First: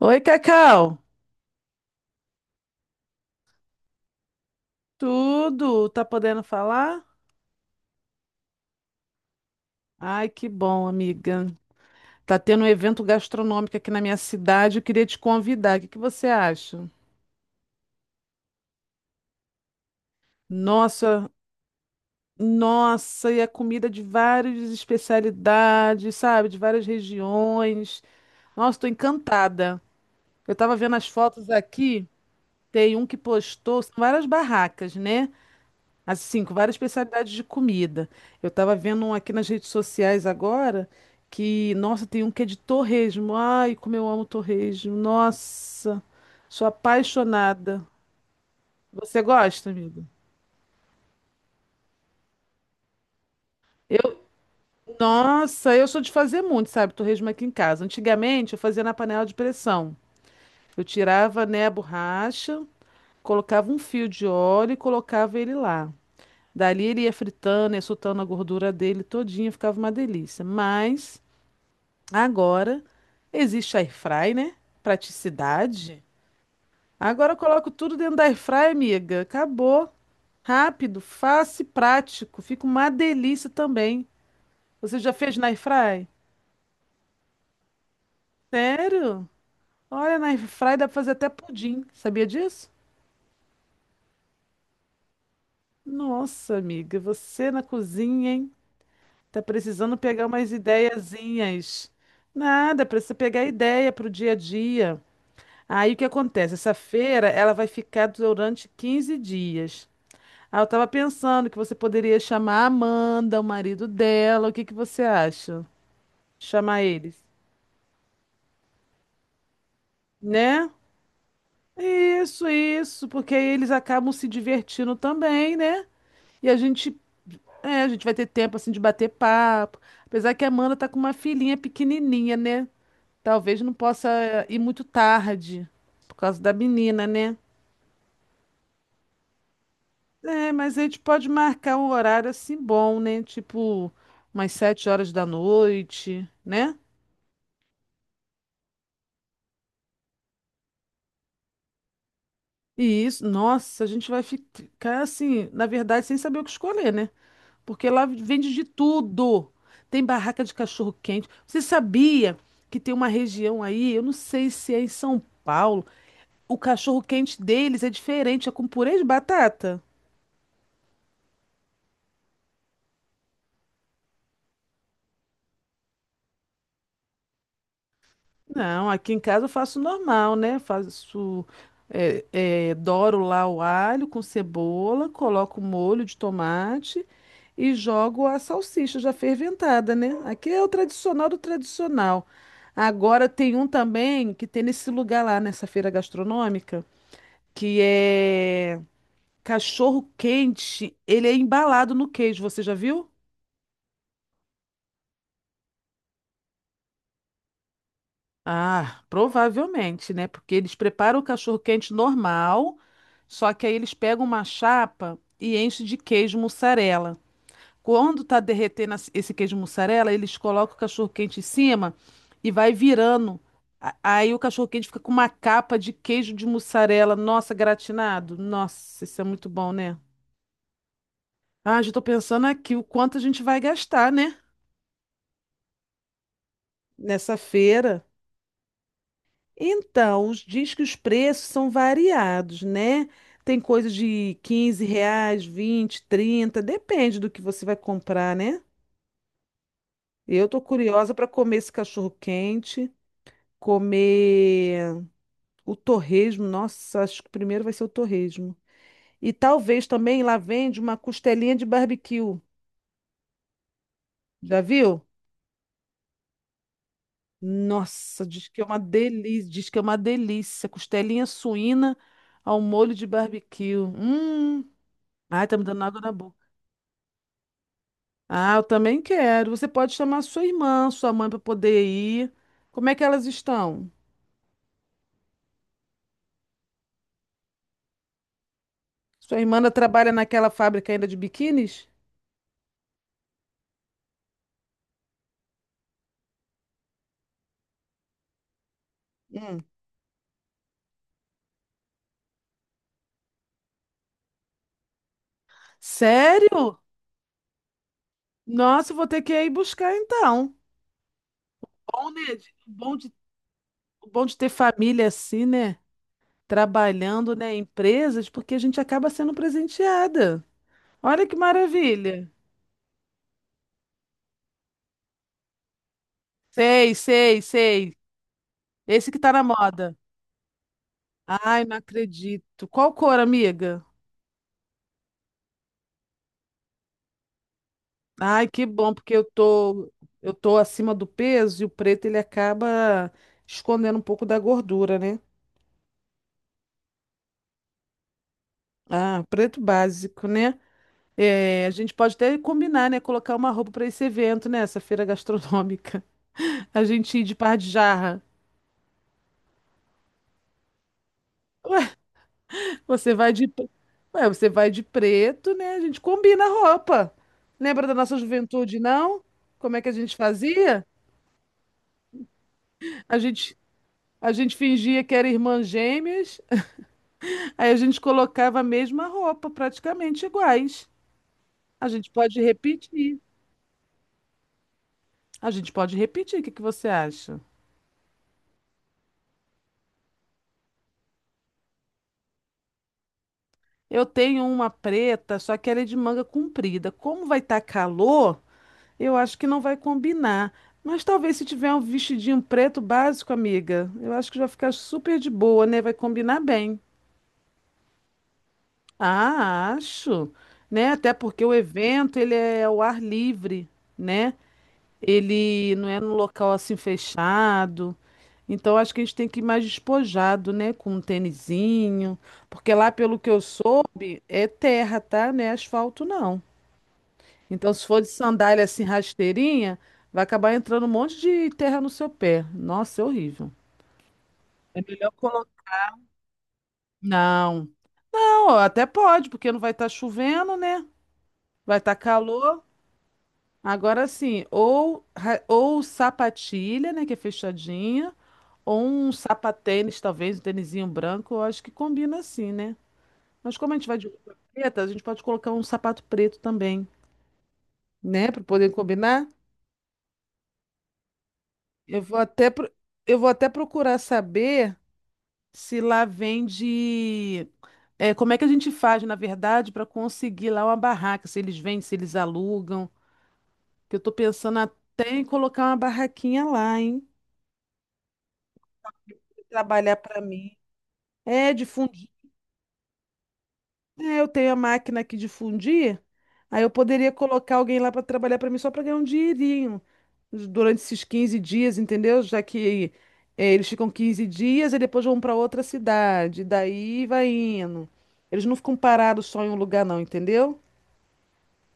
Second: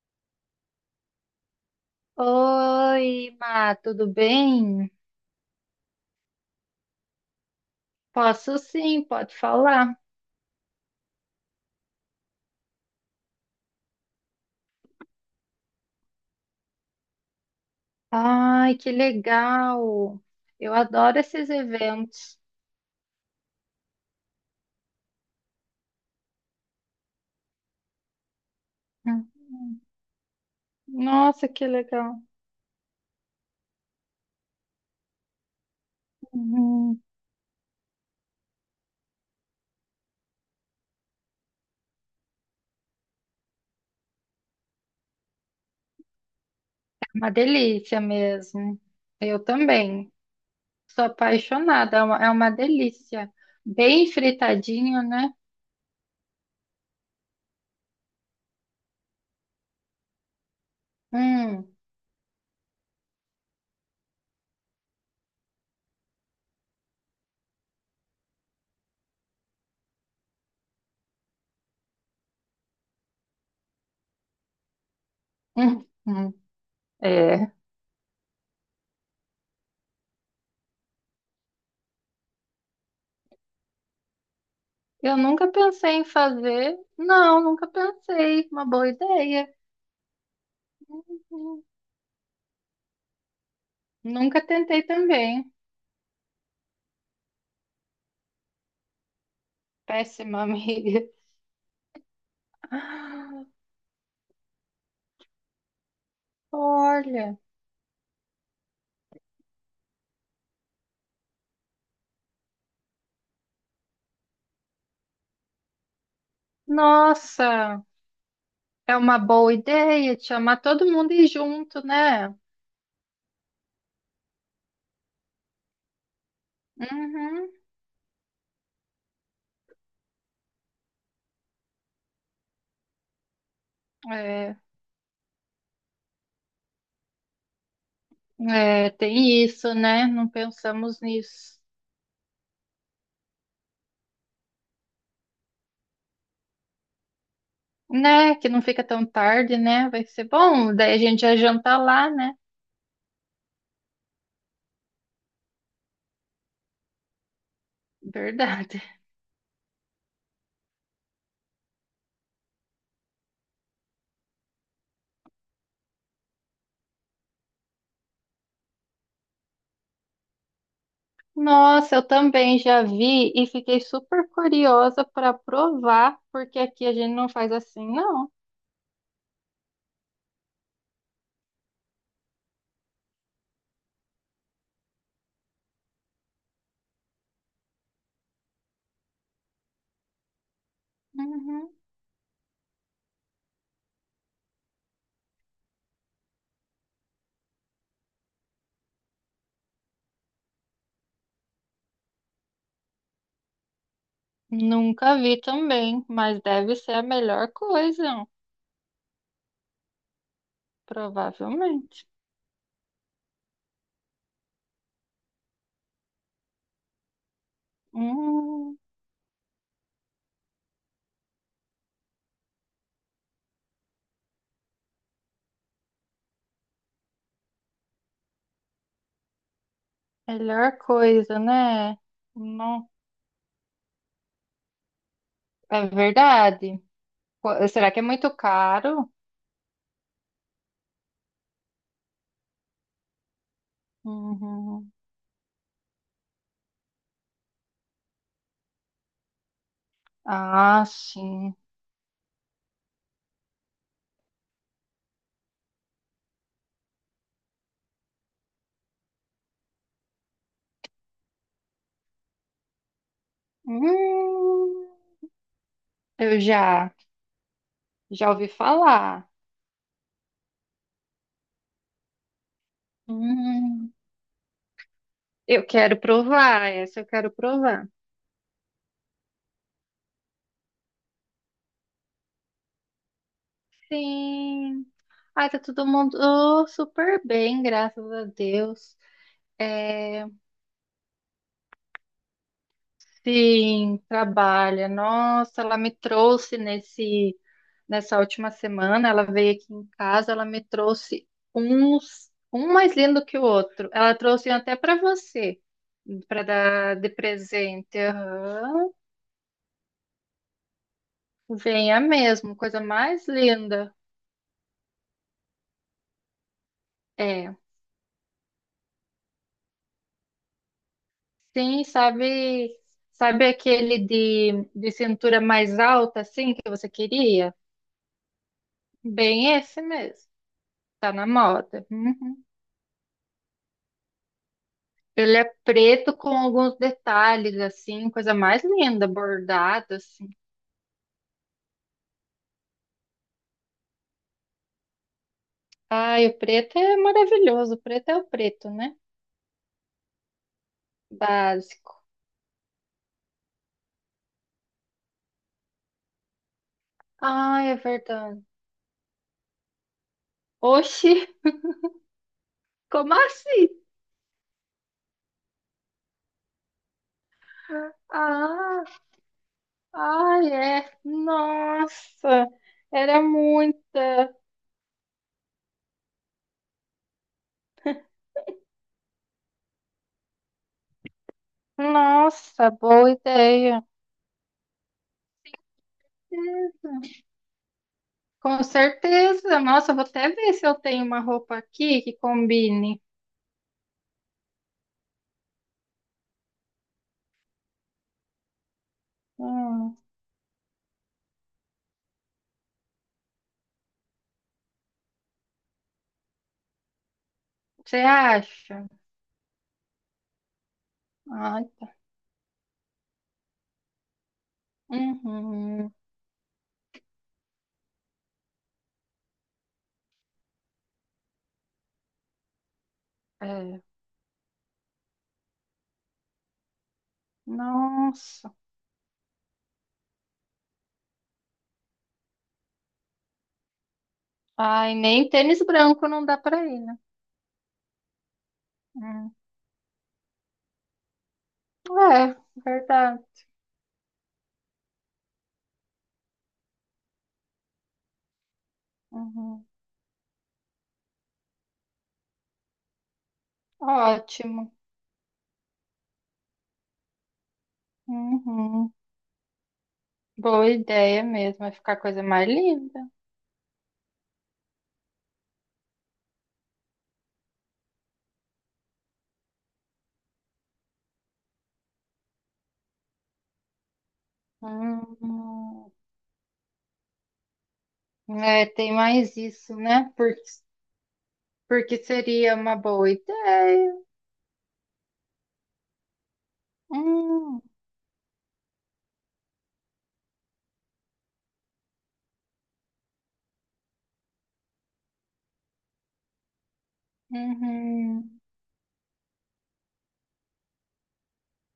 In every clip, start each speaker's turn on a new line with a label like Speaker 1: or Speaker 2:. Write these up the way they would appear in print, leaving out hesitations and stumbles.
Speaker 1: Oi, Cacau.
Speaker 2: Oi, Má, tudo bem?
Speaker 1: Tudo? Tá podendo falar?
Speaker 2: Posso sim, pode falar.
Speaker 1: Ai, que bom, amiga. Tá tendo um evento gastronômico aqui na minha cidade. Eu queria te convidar. O que que você acha?
Speaker 2: Ai, que legal! Eu adoro
Speaker 1: Nossa,
Speaker 2: esses eventos.
Speaker 1: nossa, e a comida de várias especialidades, sabe? De várias regiões. Nossa, tô
Speaker 2: Hum.
Speaker 1: encantada. Eu tava vendo as fotos
Speaker 2: Nossa, que
Speaker 1: aqui.
Speaker 2: legal!
Speaker 1: Tem um que postou, são várias barracas, né? Assim, com várias
Speaker 2: Uhum.
Speaker 1: especialidades de comida. Eu tava vendo um aqui nas redes sociais agora que, nossa, tem um que é de torresmo. Ai, como eu amo torresmo. Nossa, sou
Speaker 2: É uma
Speaker 1: apaixonada.
Speaker 2: delícia mesmo.
Speaker 1: Você
Speaker 2: Eu
Speaker 1: gosta, amigo?
Speaker 2: também. Sou apaixonada, é uma delícia. Bem
Speaker 1: Eu,
Speaker 2: fritadinho, né?
Speaker 1: nossa, eu sou de fazer muito, sabe, torresmo aqui em casa. Antigamente eu fazia na panela de pressão. Eu tirava, né, a
Speaker 2: Hum,
Speaker 1: borracha, colocava um fio de óleo e colocava ele lá. Dali ele ia fritando, ia soltando a gordura dele todinha, ficava uma delícia. Mas agora existe air fry, né?
Speaker 2: hum,
Speaker 1: Praticidade.
Speaker 2: hum.
Speaker 1: Agora eu
Speaker 2: É.
Speaker 1: coloco tudo dentro da air fry, amiga. Acabou. Rápido, fácil e prático. Fica uma delícia também. Você já
Speaker 2: Eu
Speaker 1: fez na
Speaker 2: nunca
Speaker 1: air
Speaker 2: pensei em
Speaker 1: fry?
Speaker 2: fazer. Não, nunca pensei. Uma boa
Speaker 1: Sério?
Speaker 2: ideia.
Speaker 1: Olha, na air fry dá pra fazer até
Speaker 2: Hum.
Speaker 1: pudim. Sabia disso?
Speaker 2: Nunca tentei também.
Speaker 1: Nossa, amiga, você na cozinha, hein? Tá precisando pegar
Speaker 2: Péssima
Speaker 1: umas
Speaker 2: amiga.
Speaker 1: ideiazinhas. Nada, precisa pegar ideia pro dia a dia. Aí o que acontece? Essa feira
Speaker 2: Olha,
Speaker 1: ela vai ficar durante 15 dias. Aí eu tava pensando que você poderia chamar a Amanda, o marido dela. O que que você acha? Chamar eles,
Speaker 2: nossa, é uma boa ideia te chamar
Speaker 1: né?
Speaker 2: todo mundo e ir junto, né?
Speaker 1: Isso, porque aí eles acabam se divertindo também, né? E a gente,
Speaker 2: Uhum,
Speaker 1: é, a gente vai ter tempo assim de bater papo. Apesar que a Amanda tá com uma filhinha pequenininha, né? Talvez não possa
Speaker 2: é,
Speaker 1: ir muito tarde por causa da menina, né?
Speaker 2: tem isso, né? Não
Speaker 1: É, mas a gente
Speaker 2: pensamos
Speaker 1: pode
Speaker 2: nisso,
Speaker 1: marcar um horário assim bom, né? Tipo, umas 7 horas da noite, né?
Speaker 2: né? Que não fica tão tarde, né? Vai ser bom, daí a gente já janta lá, né?
Speaker 1: E isso, nossa, a gente vai ficar assim, na verdade, sem saber o que escolher, né? Porque lá vende de
Speaker 2: Verdade.
Speaker 1: tudo. Tem barraca de cachorro-quente. Você sabia que tem uma região aí, eu não sei se é em São Paulo, o cachorro-quente deles é diferente, é com purê de batata?
Speaker 2: Nossa, eu também já vi e fiquei super curiosa para provar, porque aqui a gente não faz assim, não.
Speaker 1: Não, aqui em casa eu faço normal, né? Faço, doro lá o alho com cebola, coloco o molho de tomate e jogo a salsicha já ferventada, né? Aqui é o tradicional do
Speaker 2: Uhum.
Speaker 1: tradicional. Agora tem um também que tem nesse lugar lá, nessa feira gastronômica, que é cachorro quente. Ele é embalado no queijo, você já viu?
Speaker 2: Nunca vi também, mas deve ser a melhor coisa,
Speaker 1: Ah, provavelmente, né? Porque eles preparam o cachorro-quente
Speaker 2: provavelmente.
Speaker 1: normal, só que aí eles pegam uma chapa e enchem de queijo mussarela. Quando tá
Speaker 2: Hum,
Speaker 1: derretendo esse queijo mussarela, eles colocam o cachorro-quente em cima e vai virando. Aí o cachorro-quente fica com uma capa de queijo de mussarela, nossa, gratinado. Nossa, isso é muito bom, né?
Speaker 2: melhor coisa,
Speaker 1: Ah, já
Speaker 2: né?
Speaker 1: tô pensando aqui o
Speaker 2: Não,
Speaker 1: quanto a gente vai gastar, né?
Speaker 2: é verdade.
Speaker 1: Nessa
Speaker 2: Será que é
Speaker 1: feira.
Speaker 2: muito caro?
Speaker 1: Então, diz que os preços são variados, né? Tem coisa de 15
Speaker 2: Uhum.
Speaker 1: reais, 20, 30, depende do que você vai comprar, né? Eu tô
Speaker 2: Ah,
Speaker 1: curiosa para
Speaker 2: sim.
Speaker 1: comer esse cachorro-quente, comer o torresmo. Nossa, acho que primeiro vai ser o torresmo. E talvez também lá vende uma costelinha de barbecue. Já
Speaker 2: Hum,
Speaker 1: viu?
Speaker 2: eu já,
Speaker 1: Nossa,
Speaker 2: já
Speaker 1: diz
Speaker 2: ouvi
Speaker 1: que é uma
Speaker 2: falar.
Speaker 1: delícia, diz que é uma delícia. Costelinha suína ao molho de barbecue.
Speaker 2: Hum,
Speaker 1: Hum. Ai, tá me
Speaker 2: eu
Speaker 1: dando
Speaker 2: quero
Speaker 1: água na boca.
Speaker 2: provar, essa eu quero provar.
Speaker 1: Ah, eu também quero. Você pode chamar sua irmã, sua mãe para poder ir. Como é que elas estão?
Speaker 2: Sim. Ai, tá todo mundo oh, super bem, graças a Deus.
Speaker 1: Sua irmã ainda trabalha
Speaker 2: É,
Speaker 1: naquela fábrica ainda de biquínis?
Speaker 2: sim, trabalha. Nossa, ela me trouxe nesse nessa última semana, ela veio
Speaker 1: Hum.
Speaker 2: aqui em casa, ela me trouxe uns um mais lindo que o outro. Ela trouxe até para você, para
Speaker 1: Sério?
Speaker 2: dar de presente.
Speaker 1: Nossa,
Speaker 2: Aham.
Speaker 1: eu vou ter que ir buscar então.
Speaker 2: Venha
Speaker 1: Bom, né?
Speaker 2: mesmo, coisa mais linda.
Speaker 1: O bom de ter família assim, né? Trabalhando, né?
Speaker 2: É.
Speaker 1: Em empresas, porque a gente acaba sendo presenteada. Olha que
Speaker 2: Sim,
Speaker 1: maravilha.
Speaker 2: sabe, sabe aquele de cintura mais alta assim que você
Speaker 1: Sei, sei,
Speaker 2: queria?
Speaker 1: sei. Esse que tá na
Speaker 2: Bem esse
Speaker 1: moda.
Speaker 2: mesmo. Tá na
Speaker 1: Ai, não
Speaker 2: moda. Hum.
Speaker 1: acredito. Qual cor, amiga?
Speaker 2: Ele é preto com alguns detalhes, assim, coisa
Speaker 1: Ai,
Speaker 2: mais
Speaker 1: que bom,
Speaker 2: linda,
Speaker 1: porque
Speaker 2: bordado, assim.
Speaker 1: eu tô acima do peso e o preto ele acaba escondendo um pouco da gordura, né?
Speaker 2: Ai, o preto é maravilhoso. O preto é o preto, né?
Speaker 1: Ah, preto básico, né? É, a gente
Speaker 2: Básico.
Speaker 1: pode até combinar, né? Colocar uma roupa para esse evento, né? Essa feira gastronômica. A gente ir de par de
Speaker 2: Ai, é
Speaker 1: jarra.
Speaker 2: verdade. Oxi,
Speaker 1: Ué,
Speaker 2: como
Speaker 1: você vai de,
Speaker 2: assim?
Speaker 1: pre- ué, você vai de preto, né? A gente combina a roupa. Lembra da nossa juventude,
Speaker 2: Ah,
Speaker 1: não? Como é que a gente
Speaker 2: ai,
Speaker 1: fazia?
Speaker 2: é. Nossa,
Speaker 1: A
Speaker 2: era
Speaker 1: gente,
Speaker 2: muito.
Speaker 1: a gente fingia que era irmã gêmeas. Aí a gente colocava a mesma roupa, praticamente iguais. A gente pode
Speaker 2: Nossa, boa
Speaker 1: repetir.
Speaker 2: ideia.
Speaker 1: A gente pode repetir. O que que você acha?
Speaker 2: Com certeza. Nossa, vou até ver se eu tenho uma roupa aqui que combine.
Speaker 1: Eu tenho uma preta, só que ela é de manga comprida. Como vai estar calor, eu acho que não vai
Speaker 2: Hum,
Speaker 1: combinar. Mas talvez se tiver um vestidinho preto básico, amiga, eu acho que vai ficar super de boa, né? Vai combinar bem.
Speaker 2: você acha?
Speaker 1: Ah, acho, né? Até porque o
Speaker 2: Ah, tá.
Speaker 1: evento ele é ao ar livre, né? Ele não
Speaker 2: Uhum.
Speaker 1: é num local assim fechado. Então acho que a gente tem que ir mais despojado, né? Com um tênisinho. Porque lá, pelo que eu
Speaker 2: É.
Speaker 1: soube, é terra, tá? Não é asfalto, não. Então, se for de
Speaker 2: Nossa.
Speaker 1: sandália assim rasteirinha, vai acabar entrando um monte de terra no seu pé. Nossa, é horrível. É
Speaker 2: Ai,
Speaker 1: melhor
Speaker 2: nem tênis
Speaker 1: colocar.
Speaker 2: branco não dá pra ir, né?
Speaker 1: Não. Não, até pode,
Speaker 2: Hum.
Speaker 1: porque não vai estar chovendo, né? Vai estar
Speaker 2: É,
Speaker 1: calor.
Speaker 2: verdade.
Speaker 1: Agora sim, ou sapatilha, né? Que é fechadinha. Ou um
Speaker 2: Uhum.
Speaker 1: sapatênis, talvez, um tênisinho branco, eu acho que combina assim, né? Mas como a gente vai de roupa
Speaker 2: Ótimo.
Speaker 1: preta, a gente pode colocar um sapato preto também, né? Para poder
Speaker 2: Uhum.
Speaker 1: combinar.
Speaker 2: Boa ideia mesmo. Vai ficar a
Speaker 1: Eu vou
Speaker 2: coisa mais
Speaker 1: até, pro-
Speaker 2: linda.
Speaker 1: eu vou até procurar saber se lá vende. É, como é que a gente faz, na verdade, para conseguir lá uma barraca? Se eles vendem, se eles alugam. Que eu tô pensando até em colocar uma
Speaker 2: Hum.
Speaker 1: barraquinha lá, hein?
Speaker 2: É, tem mais isso,
Speaker 1: Trabalhar
Speaker 2: né?
Speaker 1: para
Speaker 2: Porque,
Speaker 1: mim. É,
Speaker 2: porque
Speaker 1: difundir.
Speaker 2: seria uma boa ideia.
Speaker 1: É, eu tenho a máquina aqui de fundir, aí eu poderia colocar
Speaker 2: Hum.
Speaker 1: alguém lá para trabalhar para mim só para ganhar um dinheirinho durante esses 15 dias, entendeu? Já que eles ficam 15 dias e depois vão para outra cidade, daí vai indo.
Speaker 2: Uhum.
Speaker 1: Eles não ficam parados só em um lugar, não, entendeu?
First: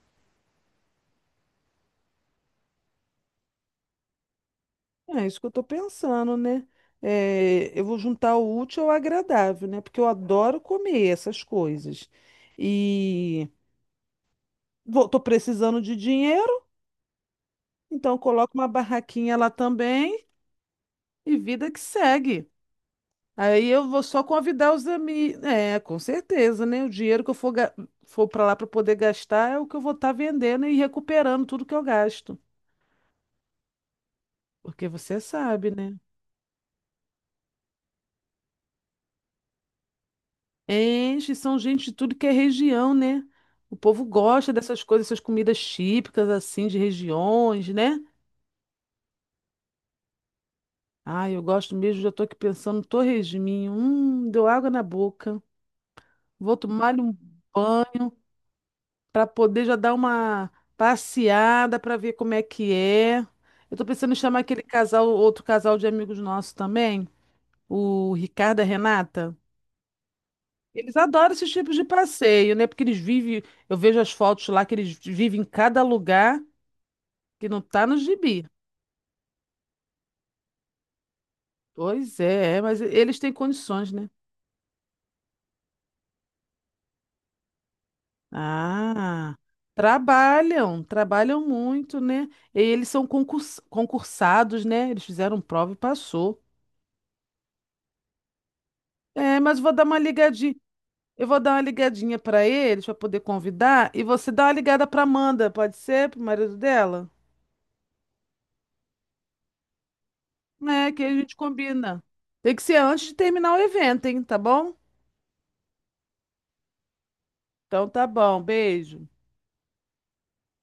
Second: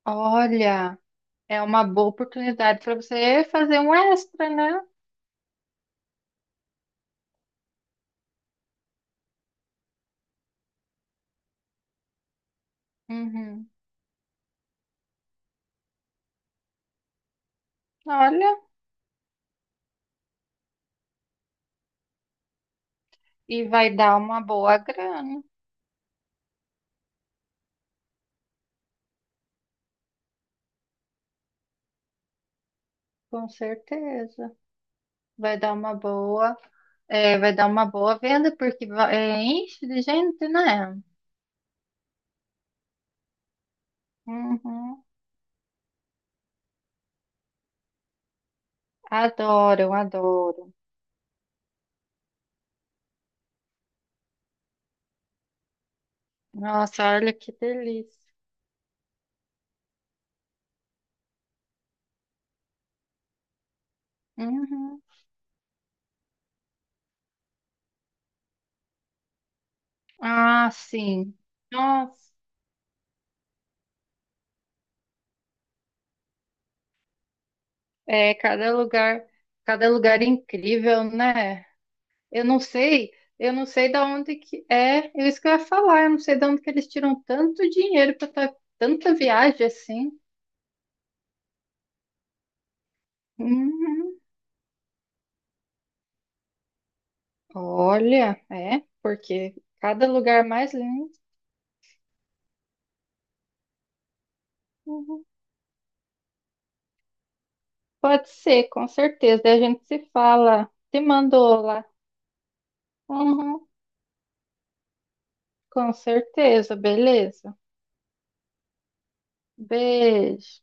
Speaker 2: Olha, é uma boa oportunidade para você fazer um extra, né?
Speaker 1: É isso que eu tô pensando, né? Eu vou juntar o útil ao agradável, né? Porque eu adoro comer essas coisas. E
Speaker 2: Uhum.
Speaker 1: vou, tô precisando de dinheiro, então eu coloco
Speaker 2: Olha,
Speaker 1: uma barraquinha lá também. E vida que segue. Aí
Speaker 2: e
Speaker 1: eu
Speaker 2: vai
Speaker 1: vou
Speaker 2: dar
Speaker 1: só
Speaker 2: uma
Speaker 1: convidar
Speaker 2: boa
Speaker 1: os
Speaker 2: grana.
Speaker 1: amigos. É, com certeza, né? O dinheiro que eu for, ga- for para lá para poder gastar é o que eu vou estar vendendo e recuperando tudo que eu gasto.
Speaker 2: Com certeza.
Speaker 1: Porque você
Speaker 2: Vai
Speaker 1: sabe,
Speaker 2: dar uma
Speaker 1: né?
Speaker 2: boa, vai dar uma boa venda, porque é, enche de gente, né?
Speaker 1: Enche, são gente de tudo que é região, né? O povo gosta dessas
Speaker 2: Uhum.
Speaker 1: coisas, essas comidas típicas, assim, de regiões, né?
Speaker 2: Adoro, adoro.
Speaker 1: Ah, eu gosto mesmo, já tô aqui pensando no torresminho. Deu água na boca. Vou tomar
Speaker 2: Nossa,
Speaker 1: um
Speaker 2: olha que
Speaker 1: banho,
Speaker 2: delícia.
Speaker 1: para poder já dar uma passeada para ver como é que é. Eu tô pensando em chamar aquele
Speaker 2: Uhum.
Speaker 1: casal, outro casal de amigos nossos também, o Ricardo e a Renata.
Speaker 2: Ah,
Speaker 1: Eles adoram
Speaker 2: sim.
Speaker 1: esses tipos de
Speaker 2: Nossa,
Speaker 1: passeio, né? Porque eles vivem, eu vejo as fotos lá que eles vivem em cada lugar que não tá no
Speaker 2: é
Speaker 1: gibi.
Speaker 2: cada lugar incrível, né?
Speaker 1: Pois
Speaker 2: Eu
Speaker 1: é,
Speaker 2: não
Speaker 1: é, mas
Speaker 2: sei,
Speaker 1: eles têm
Speaker 2: eu não sei
Speaker 1: condições,
Speaker 2: da
Speaker 1: né?
Speaker 2: onde que é, é isso que eu ia falar, eu não sei de onde que eles tiram tanto dinheiro para tanta
Speaker 1: Ah,
Speaker 2: viagem assim.
Speaker 1: trabalham, trabalham muito, né? E eles são
Speaker 2: Uhum.
Speaker 1: concursados, né? Eles fizeram prova e passou.
Speaker 2: Olha, é,
Speaker 1: É,
Speaker 2: porque
Speaker 1: mas vou dar uma
Speaker 2: cada lugar
Speaker 1: ligadinha.
Speaker 2: mais lindo
Speaker 1: Eu vou dar uma ligadinha pra eles pra poder convidar e você dá uma ligada pra
Speaker 2: uhum,
Speaker 1: Amanda, pode ser? Pro marido dela?
Speaker 2: pode ser, com certeza. Daí a gente se fala,
Speaker 1: É,
Speaker 2: te
Speaker 1: que a gente
Speaker 2: mandou lá.
Speaker 1: combina. Tem que ser antes de terminar o
Speaker 2: Uhum,
Speaker 1: evento, hein? Tá bom?
Speaker 2: com certeza, beleza.
Speaker 1: Então tá bom, beijo.
Speaker 2: Beijo.